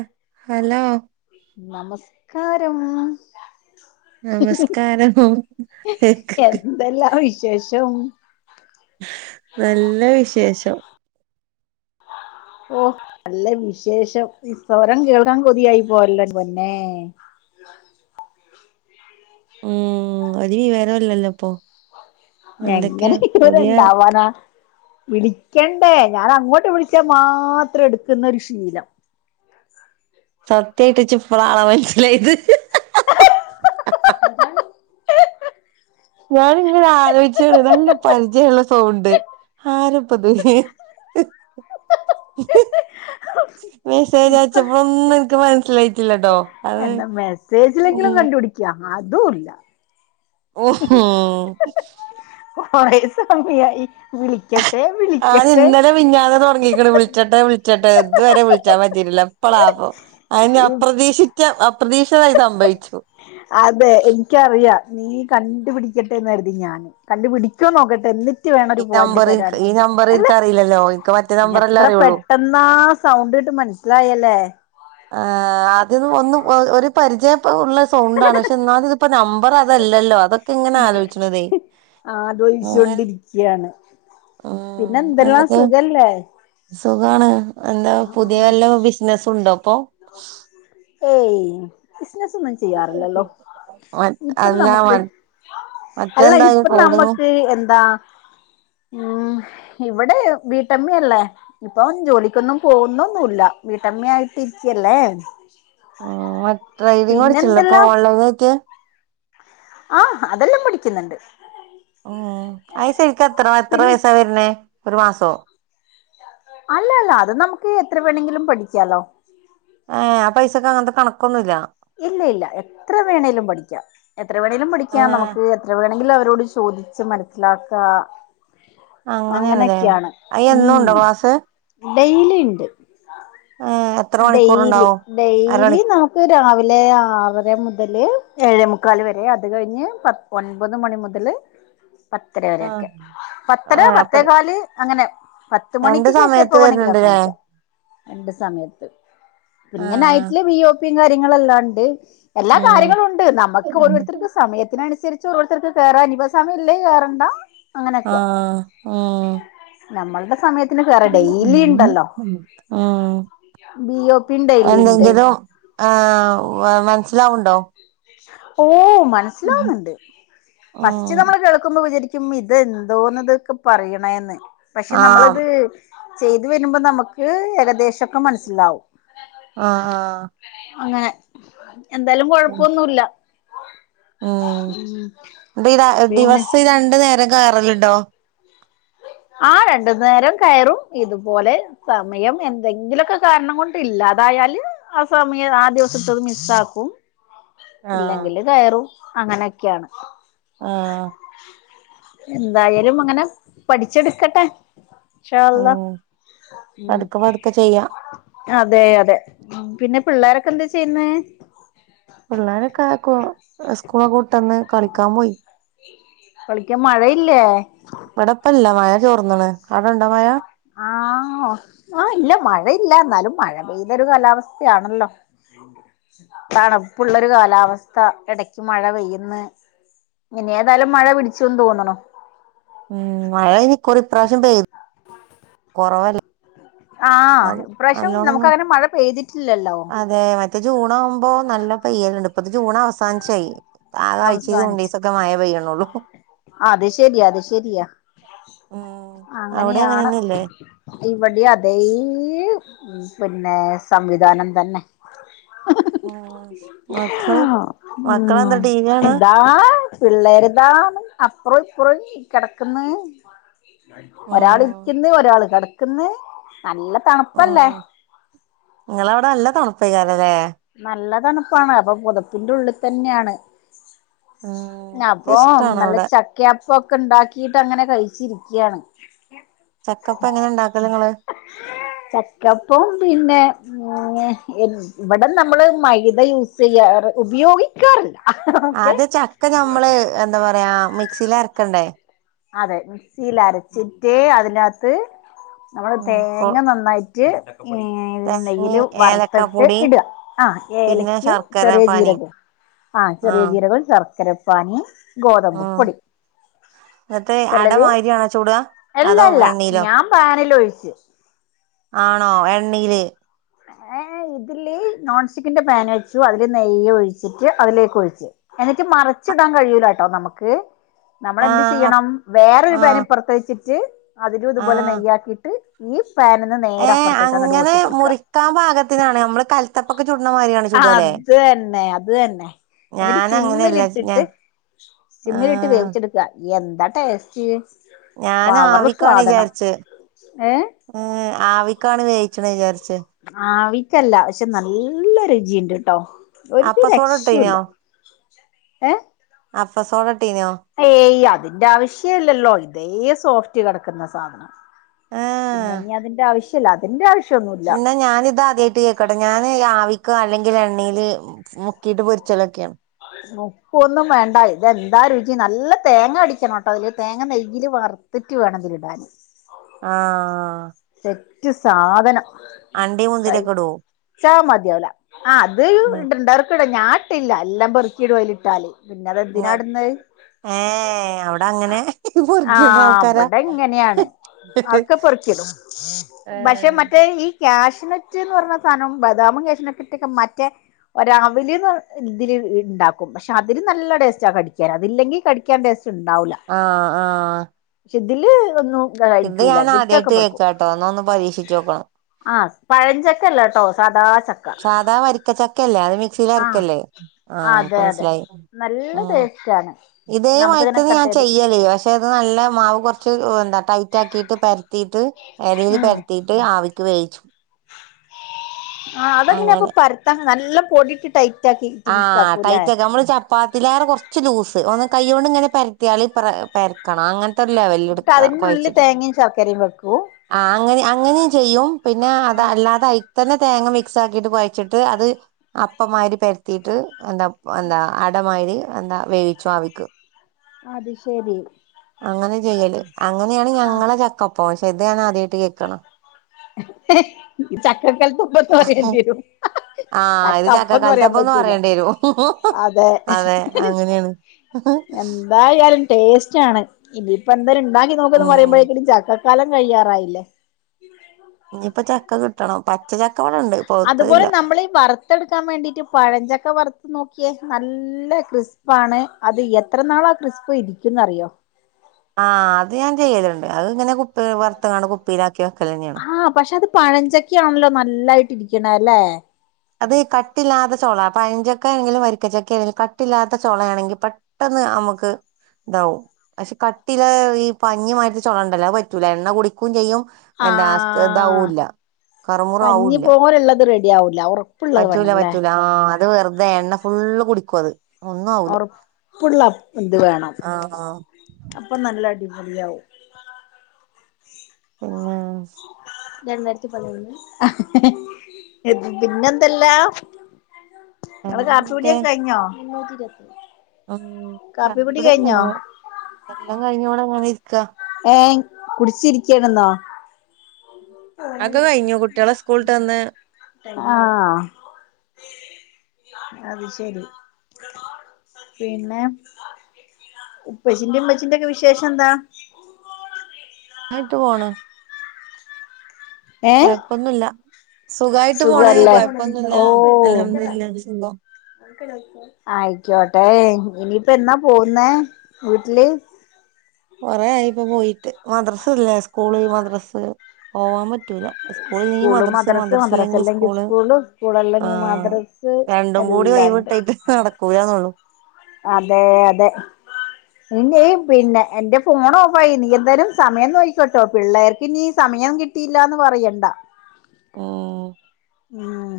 അ hello നമസ്കാരം. നമസ്കാരം എന്തല്ലാ വിശേഷം? നല്ല വിശേഷം. ഓ നല്ല വിശേഷം സ്വരം കേൾക്കാൻ കൊതിയായി പോയല്ലോ പൊന്നേ. മ്മ് ഒരു വിവരല്ലല്ലോ പ്പോ - എങ്ങനെ വിവരണ്ടവനാ. വിളിക്കണ്ടേ ഞാൻ അങ്ങോട്ട് വിളിച്ചാ മാത്രം എടുക്കുന്ന ഒരു ശീലം. സത്യായിട്ട് ചിപ്പളാ ആളെ മനസിലായത്. അതാണ് ഞാനിങ്ങനെ അലോയിച്ചാണ് നല്ല് പരിചയള്ള സൗണ്ട് ആരപ്പത് ഹ്. ഹ് മെസ്സേജ് ഇപ്പൊ അയച്ചപ്പോന്നും ഇനിക്ക് മനസ്സിലായിട്ടില്ലട്ടോ. അത് എന്താ മെസ്സേജിങ്കിലും ഉം കണ്ടുപിടിക്ക അതുംല്ല. ഓഹോ കൊറേ സമയായി. വിളിക്കട്ടെ ആ വിളിക്കട്ടെ ഞാനിന്നലെ മിഞ്ഞാന്ന് തൊടങ്ങീക്ക്ന വിളിച്ചട്ടെ വിളിച്ചട്ടെ ത് വരെ വിളിച്ചൻ പറ്റിറ്റില്ല. അതിനെ അപ്രതീക്ഷിച്ച. അപ്രതീക്ഷിതമായി സംഭവിച്ചു അതെ എനിക്കറിയാ. നീ കണ്ടു പിടിക്കട്ടെന്ന് കരുതി ഞാനും കണ്ടു പിടിക്കോ നോക്കട്ടെ ന്നിട്ട്- വേണ ഈ ഒരു പോയിന്റ് നമ്പർ തരാൻ ഈ നമ്പർ അല്ലെ എനിക്കറിയില്ലല്ലോ എനിക്ക് മറ്റേ നമ്പറല്ലേ എത്ര അറിയുള്ളൂ പെട്ടെന്ന- സൗണ്ട് കേട്ട് മനസ്സിലായല്ലേ. ആ അത് ഒന്നും ഒരു പരിചയ ഉള്ള സൗണ്ടാണ് പക്ഷെ എന്നാലും പ്പത്. നമ്പറതല്ലല്ലോ അതൊക്കെ ഇങ്ങനെ ആലോചിച്ചണതേ. ആലോചിച്ചോണ്ടിരിക്കയാണ് പിന്നെ മ്മ് എന്തെല്ലാം എന്തൊക്കെ സുഖല്ലേ സുഖാണ്. എന്താ പുതിയ വല്ല ബിസിനസുണ്ടോ പ്പോ? ഏയ് ബിസിനസൊന്നും ചെയ്യാറില്ലല്ലോ. ഇപ്പൊ അല്ല നമുക്ക് അല്ല മറ്റെന്താ ഇപ്പൊ ട്രേഡിങ് നമ്മുക്ക് എന്താ. ആം ഇവിടെ വീട്ടമ്മയല്ലേ ഇപ്പം ജോലിക്കൊന്നും പോകുന്നൊന്നുമല്ല വീട്ടമ്മയ ആായിട്ട്. ഇരിക്കല്ലേ. മ് മറ്റേ ഡ്രൈവിങ് പഠിച്ചണില്ലേ ഇപ്പൊ പിന്നെന്തെല്ലാം ഓൺലൈനായിട്ട്. ആഹ് അതെല്ലാം പടിക്കുന്നുണ്ട്. ഉം ആയി ശരിക്ക എത്ര എത്ര പിന്നെ വയസാ വരുന്നേ ഒരു മാസോ? അല്ല അല്ല അത് നമുക്ക് എത്ര വേണങ്കിലും പഠിക്കാലോ ഏ ആ പൈസൊക്കെ അങ്ങനത്തെ കണക്കൊന്നുല്ല. ഇല്ല ഇല്ല എത്ര വേണെേിലും പഠിക്കാം എത്ര വേണമെങ്കലും പഠിക്കാം ഏഹ് നമുക്ക് എത്ര വേണമെങ്കിലും അവരോട് ചോദിക്ക. മനസ്സിലാക്ക അങ്ങനെയാണല്ലേ അങ്ങനെയൊക്കെയാണ്. അത് എന്നും ഉണ്ടോ ക്ലാസ് ഡെയിലിണ്ട്. ഏഹ് എത്ര ഡെയ്‌ലി മണിക്കൂറുണ്ടാവും അരമണി ഡെയ്‌ലി നമുക്ക് രാവില- ലെ ആറര മുതല് ഏഴമുക്കാല് വരെ അത് കഴിഞ്ഞ് പ ഒൻപത് മണി മുതല് പത്തര ആഹ് വരെയൊക്കെ പത്തര ഏഹ് അപ്പൊ പത്തേകാല് അങ്ങനെ പത്ത് രണ്ട് മണിക്ക് ശേഷം എപ്പ സമയത്ത് വേണമെങ്കിൽ വരുന്നുണ്ടല്ലേ അവസാനിക്കാം രണ്ട് സമയത്ത് പിന്നെ ആഹ് നൈറ്റില് ബ ഒപിയും കാര്യങ്ങളെല്ലാംണ്ട് എല്ലാ ഉം കാര്യങ്ങളും ഉണ്ട് നമുക്ക് ഓരോരുത്തർക്ക് സമയത്തിനനുസരിച്ച് ഓരോർതർക്ക് കേയന് ഇനി സമയില്ലേ കയറണ്ടാ ആ ഉം നമ്മളുടെ സമയത്ത് ഉം ബി ഒ പിയും ഡെയിലി ഉണ്ട് എന്തെങ്കിലും ആ മനസ്സിലാവുണ്ടോ ഓ ഉം മനസ്സിലാവുന്നുണ്ട് ഫസ്റ്റ് ആഹ് നമ്മൾ കേൾക്കുമ്പോ വിചരി- ക്കും ഇതെന്തോന്ന് ഇതൊക്കെ പറയണേന്ന് പക്ഷെ ആഹ് നമ്മളിത് ചെയ്തു വരുമ്പോ നമുക്ക് ഏകദേശം ശം ഒക്കെ മനസ്സിലാവും ആഹ് അങ്ങനെ എന്താലും ഒന്നുല്ല ഉം ദിര പിന്നെ ദിവസം ഈ രണ്ടു നേരം കേയറലണ്ടോ ആ രണ്ടു നേരം കയറും ഇതുപോലെ സമയം എന്തെങ്കിലുമൊക്കെ കാരണം കൊണ്ട് ഇല്ലാതായ ല് ആ സമയം ആ ദിവസത്തത് മിസ്സ് ആക്കും ആഹ് ഇല്ലെങ്കില് കയറും അങ്ങനെയൊക്കെയാണ് ആഹ് എന്തായാലും അങ്ങനെ പഠിച്ചെടുക്കട്ടെ ഇൻഷാ അള്ളാ ഉം പതുക്കെ പതുക്കെ ചെയ്യാ അതെ അതെ പിന്നെ പിള്ളോരൊക്കെ എന്താ ചെയ്യുന്ന പിള്ളോരക്കെ സ്കൂള് കൂട്ട്ന്ന് കളിക്കാൻ പോയി കളിക്കാൻ മഴയില്ലേ ഇവിടെപ്പല്ല മഴ ചോർന്നാണ് അവിടെണ്ടോ മഴ ആ ആ ഇല്ല മഴയില്ല എന്നാലും മഴ പെയ്തൊരു കാലാവസ്ഥയാണല്ലോ തണുപ്പുള്ള ഒരു കാലാവസ്ഥ ഇടക്ക് മഴ പെയ്യന്ന് ഇനി ഏതായാലും മഴ പിടിച്ചുന്ന് തോന്നണു ഉം മഴ ഇനിക്കൊറിപ്രാവശ്യം പെയ്തു കൊറവല്ല ആഹ് ഇപ്രാവശ്യം നമുക്ക് നല്ലോണം അങ്ങനെ മഴ പെയ്തിട്ടില്ലല്ലോ അതെ മറ്റേ ജൂൺ ആകുമ്പോ നല്ല- പയ്യല്ലിണ്ട് ഇപ്പത് ജൂൺ അവസാനിച്ചായി ആ ആഴ്ച്ചാ രണ്ട് അവസാനിച്ച് ദുസ ഒക്കെ മായ പയ്യണള്ളു അത് ശെരി അത് ശെരിയാ ഉം അവിടെ അങ്ങനെയാണ് അങ്ങനെന്നെല്ലേ ഇവിടെ അതേ ഈ പിന്നെ സംവിധാനം തന്നെ ഓ ഉം വി കാണാ എന്താ പിള്ളേർതാണ് അപ്പറം ഇപ്പറം കിടക്കന്ന് ഒരാൾ ഉം ഇരിക്കുന്ന് ഒരാൾ കിടക്കന്ന് ഓ നിങ്ങളവിടെ അല്ല തണുപ്പയികാണില്ലേ നല്ല തണുപ്പാണ് അപ്പൊ പുതപ്പിന്റെ ഉള്ളിൽ തന്നെയാണ് ഉം അപ്പം ഇഷ്ടാണ് നല്ല അവിടെ ചക്ക- അപ്പൊക്കെ ഉണ്ടാക്കിട്ട് അങ്ങനെ കഴിച്ചിരികയാണ് ചക്കപ്പ എങ്ങനെ ഉണ്ടാക്കല് നിങ്ങള് ചക്കപ്പം പിന്നെ ഉം ഇവിടെ നമ്മള് മൈദ യൂസ് ചെയ്യാറ് ഉപയോഗിക്കാറില്ല ഓക്കെ അത് ചക്ക ഞമ്മള് എന്താ പറയാ മിക്സിൽ അരക്കണ്ടേ അതെ മിക്സിൽ അരച്ചിട്ട് അതിനകത്ത് നമ്മള് ഉം പൊ തേങ്ങ നന്നായിട്ട് ഉം എണ്ണയിലെ തേങ്ങയും വറുത്തിട്ട് ഏലക്കാപ്പൊടിയും ഇടുക ആ പിന്നെ ഏലക്കും ശർക്കര ചെറിയ പാനിയും ജീരകവും ആ ചെറിയ ആഹ് ജീരകം ശർക്കരപ്പാനി ഉം ഗോതമ്പ്പ്പൊടി എന്നിട്ട് അട ചിലര് മാതിരിയാണോ ചുടുക അതോ എല്ലല്ല എണ്ണയിലോ ഞാൻ പാനിൽ ഒഴിച്ചു ആണോ എണ്ണയില് ഏ ഇതിലെ നോൺ സ്റ്റിക്കിന്റെ പാൻച്ചു അതില് നെയ്യോ ഒഴിച്ചിട്ട് അതിലേക്ക് ഒഴിച്ചു എന്നിട്ട് മറി ച്ചിടാൻ കഴിയൂല കേട്ടോ നമുക്ക് നമ്മളെന്ത് ആഹ് അപ് ചെയ്യണം വേറൊരു പാൻ ആഹ് ഇപ്പുറത്ത് വെച്ചിട്ട് അതിലും ഇതുപോലെ ആഹ് നെയ്യാക്കിയിട്ട് പാനീന്ന് നേരെ ഏഹ് അപ്പുറത്തേക്ക് അങ്ങോട്ട് അങ്ങനെ കൊട്ടിക്കൊടുക്കുക മുറിക്കാൻ പാകത്തിനാണ് നമ്മള് കൽത്തപ്പൊക്കെ ചുടണ മാതിരിയാണ് ചുടുകല്ലേ അത് തന്നെ അത് തന്നെ എന്നിട്ട് ഞാൻ അങ്ങനെയല്ല സിമ്മിലിട്ടിട്ട് ഞാൻ സിമ്മിലിട്ട് ആഹ് വേവിച്ചെടുക്കുക എ എന്താ ടേസ്റ്റ് ഞാൻ പവർ ആവിക്കാണ് സാധനം വിചാരിച്ച് ഏ ഉം ആവിക്കാണ് വേവിച്ച് വിചാരി ആവിക്കല്ല പക്ഷെ നല്ല രുചിയുണ്ട് ട്ടോ ഒരു അപ്പസോഡ രക്ഷയും ഇല്ല ഇട്ടീനോ ഏ അപ്പ സോട ഏയ് അതിന്റെ ആവശ്യല്ലല്ലോ ഇതേ സോഫ്റ്റ് കിടക്കുന്ന സാധനം പിന്നെ ഇനി അതിന്റെ ആവശ്യല്ല അതിന്റെ ആവശ്യ ഇന്നാ ഞാനിത് ആദ്യമായിട്ട് കേൾക്കട്ടെ ഞാന് രവിക്ക് അല്ലെങ്ക എണ്ണിയിൽ മുക്കിട്ട് പൊരിച്ചലൊക്കെയാണ് മുപ്പൊന്നും വേണ്ട ഇതെന്താ രുചി നല്ല തേങ്ങ അടിക്കണം ട്ടോ അതില് തേങ്ങ നെയ്യും വറുത്തിട്ട് വേണം തിരിടാൻ ആഹ മറ്റ് സാധനം കൈ മുന്തിരിയൊക്കെ ഇടുവോ ചാ മതിവല ആ അത് ഉം ഇണ്ടണ്ടക്ക ഇട ഞാട്ട ഇിട്ടില്ല എല്ലാം പെറുക്കിടു പോലിട്ടാല് പിന്നെ അതെന്തിനാടന്ന് ഏ അവിടെ അങ്ങനെ പുറഗണ ആൾക്കാരാ അക്കെ പറക്കലും പക്ഷെ ഏഹ് മറ്റേ ഈ ഷ് ന്ന് പറഞ്ഞ സാധനം ബദാമും കേശനക്കെറ്റൊക്കെ മറ്റേ ഒരാവിലിന്ന് ഇതിൽ ഉണ്ടാക്കും പക്ഷെ അതില് നല്ല ടേസ്റ്റ ആ കടിക്കാൻ അതില്ലെങ്കിൽ കടിക്കാൻ ടേസ്റ്റ് ആഹ ആഹ ഇതിൽ ഒന്നും കഴിക്കൂല വിത്തൊക്കെ ആദ്യായിട്ട് പറക്കും കേക്കാട്ടോ എന്നാ ഒന്ന് പരീക്ഷിച്ച് നോക്കണം ആ പഴഞ്ചൊക്കെല്ലേ കേട്ടോ സദാ പക്ഷെ അദാ വരരിക്കച്ചക്കയല്ലേ അത് മിക്സിൽ ആഹ് അരക്കല്ലേ ആഹ ഇപ്പ അതെ അതെ മനസിലായി നല്ല ഉ ടേസ്റ്റാണ് ഇതേ നമുക്കിങ്ങനെ മയത്തിന്ന് ഞാൻ കട്ടെയ്ത് ചെയ്യലേ പക്ഷെ അത് നല്ല മാവ് കുറച്ച് എന്താ ടൈറ്റ് ആാക്കിട്ട് പരത്തിയിട്ട് ഇലൽ ഉം പരത്തിട്ട് ആവിക്ക് വേവിച്ചു ആഹ അതെങ്ങനെയാ അപ്പൊ അങ്ങനെ പരത്താ നല്ല പൊടിയിട്ടിട്ടായി ആഹ ടൈറ്റ്ക്കെ നമ്മള് ചപ്പാത്തിൽോര കുറച്ച് ലൂസ് ഒന്ന് കൈയ്യോണ്ട് ഇങ്ങനെ പരത്തിയാൽ ഇ പരക്കണം അങ്ങന അല്ല വ എന്നിട്ട് എടുക്ക അതിന്റെ ഉള്ളില് കുഴച്ചിട്ടും തേങ്ങയും ശർക്കരയും വെക്കും ആ അങ്ങ അങ്ങന ചെയ്യും പിന്നെ അത് അല്ലാതെ അ തന്നെ തേങ്ങ മിക്സ് ആാക്കിട്ട് കുഴച്ചിട്ട് അത് അപ്പമാരി പരത്തിയിട്ട് അന്ത അന്ത അടമായിര് അന്താ വേവിച്ചു ആവിക്ക് അത് ശെരി അങ്ങനെ ചെയ്യല് അങ്ങനെയാണ് ആഹ് ഞങ്ങളെ ചക്കപ്പ പക്ഷെ ഇത് ഞാൻ ആദ്യമായിട്ട് കേൾക്കണ ചക്കക്കൽ തുമപ്പ തറയതിരു ആഹ് തക്ക ഇത് അപ്പന്ന് പറയാൻ ചക്കക്കാലത്തപ്പന്ന് പറ്റൂല പറയേണ്ടി വരും അതെ എന്തായാലും ടേസ്റ്റ് ആണ് ഇനിയിപ്പ എന്തായാലും ഉണ്ടാക്കി നോക്കന്ന് ഉം പറയുമ്പോഴേക്കടും ചാക്ക കലം കഴിയാറായില്ലേ ഇനിയിപ്പ ചക്ക കിട്ടണം പച്ച ച്ച അതുപോലെ നമ്മള് വറുത്തെടുക്കാൻ വേണ്ടിട്ട് പഴഞ്ചക്ക വറുത്ത് നോക്ക യഹ നല്ല ക്രിസ്പാണ് അത് എത്ര നാളാ ക്രിസ്പ് ഇരിക്കുംന്ന് അറിയോ. ആഹ് അത് ഞാൻ ചെയ്യലുണ്ട് അത് ഇങ്ങനെ കുപ്പി വറത്ത കാണ കുപ്പിയിലാക്കി വക്കെല്ലന്യാണ്. പഴഞ്ചക്ക ആണല്ലോ നല്ലായിട്ടിരിക്കണ അല്ലെ. അത് കട്ടില്ലാത്ത ചോള പഴഞ്ചക്ക ആണെങ്കിലും വരിക്കച്ചക്ക ആണങ്കിലും കട്ടില്ലാത്ത ചൊളയാണെങ്കിൽ പെട്ട ന്ന് നമുക്ക്. ഇതാവും പക്ഷെ കട്ടിലായി ഈ പനിമായിരത്തി ചൊളണ്ടല്ലോ പറ്റൂല എണ്ണ കുടിക്കും ചെയ്യും. ആ എന്താ ഇതാവൂല്ല കറുമുറു പഞ്ഞി ആവൂല്ല പോല ഉള്ളത് റെഡി ആവൂല ഓർ പറ്റൂല പറ്റൂല ആ അത് വെറുതെ എണ്ണ ഫുള്ള് കുടിക്കും അത്. ഒന്നും ആവൂല ഒറപ്പുള്ള എന്ത് വേണം ആഹ് അപ്പൊ നല്ല അടി അലിയാവു പിനെ. രണ്ടായിരത്തി പതിമൂന്ന് പിന്നെ എന്തല്ലാ. ഇങ്ങളെ അങ്ങനൊക്കെ കാപ്പൂടിയൊക്കെ കഴിഞ്ഞോ. ഉം കാപ്പി കാപ്പികുടി കുടിക്കെ കഴിഞ്ഞോ കയിഞ്ഞു എല്ലാം കഴിഞ്ഞ ഇവിടെ ഇങ്ങനെ ഇ ഏ കുടിച്ചിരിക്കണെന്നോ. അതൊക്കെ കഴിഞ്ഞു കുട്ടികളെ സ്കൂളിട്ട് വന്ന് ആഹ. അത് ശരി പിന്നെ. ഉപ്പച്ചിന്റെ ഉമ്മച്ചിന്റെറെ ഒക്കെ വിശേഷം എന്താ. നന്നായിട്ട് പോണ്. ഏ കൊയപ്പൊന്നുല്ല. സുഖായിട്ട് പോണ് സുഖല്ലേ കൊഴപ്പൊന്നുല്ല ഓ അൽഹംദുലുള്ള ബിസിമി ആയിക്കോട്ടെ ഇനിയിപ്പോ എന്നാ പോവുന്നേ വീട്ടില്. കൊറെ ആയി ഇപ്പ പോയിട്ട് മദ്രസ് ഇല്ലേ സ്കൂള് മദ്രസ് പോവാൻ പറ്റൂല. ഉസ്കൂളിലെങ്കിൽ സ്കൂള് മദ്രസ് മദ്രസ മദ്രസല്ലെങ്കിൽ അല്ലെങ്കിൽ സ്കൂള് സ്കൂൾ ആ അല്ലെങ്കിൽ മദ്രസ് രണ്ടും കൂടി. എല്ലാണ്ട് ട്ടായിട്ട് നടക്കൂലന്നൊള്ളു. അതെ അതെ. പിന്നെ പിന്നെ എന്റെ ഫോൺ ഓഫായി നീ എന്തായാലും സമയം നോയിക്കോട്ടോ പിള്ളേർക്ക് നീ സമയ മയം കിട്ടിയില്ലന്ന് പറയണ്ട. മ്മ്. ഉം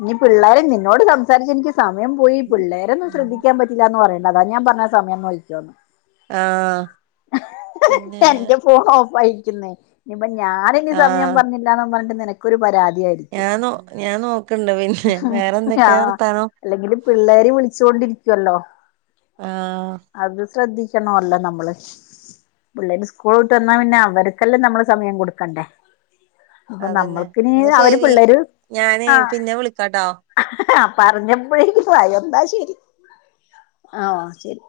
ഇനി പിള്ളേരെ നിന്നോട് സംസാരിച്ച് നിക്ക്. സമയം പോയി പിള്ളേരൊന്നും സ്രെദ്ധിക്കാൻ പറ്റില്ലാന്ന് പറയേണ്ട അതാ ഞാൻ പറഞ്ഞ സമയം നോക്കിക്കൊന്ന്. ആ പിന്നെ. വഹിക്കുന്നേ ഇനിപ്പ ഞാന ഇനി ആ സമയം പറഞ്ഞില്ലാന്നും പറഞ്ഞിട്ട് നിനക്കൊരു പരാതിയായിരിക്കും. ഞാൻ നോ ഞാൻ നോക്കണ്ട് പിന്നെ വേറെ ആ എന്തൊക്കെയാ വർത്താനം അല്ലെങ്കില് പിള്ളേര് വിളിച്ചൊണ്ടിരി ല്ലോ ആ അത് ശ്രദ്ധി നമ്മള് പിള്ളേര് സ്കൂള് വിട്ട് വന്നാൽ പിന്നെ അവര്ക്കല്ലേ നമ്മൾ സമയം കൊടുക്കണ്ടേ അപ്പൊ അതന്നെ നമ്മൾക്കിന എന്നാ അവര് ശരി പിള്ളേര്. ഞാന് പിന്നെ വിളിക്കാട്ടാ. ആ പറഞ്ഞപ്പോഴേക്ക് പോയോ ന്നാ ശരി. ആ ശരി.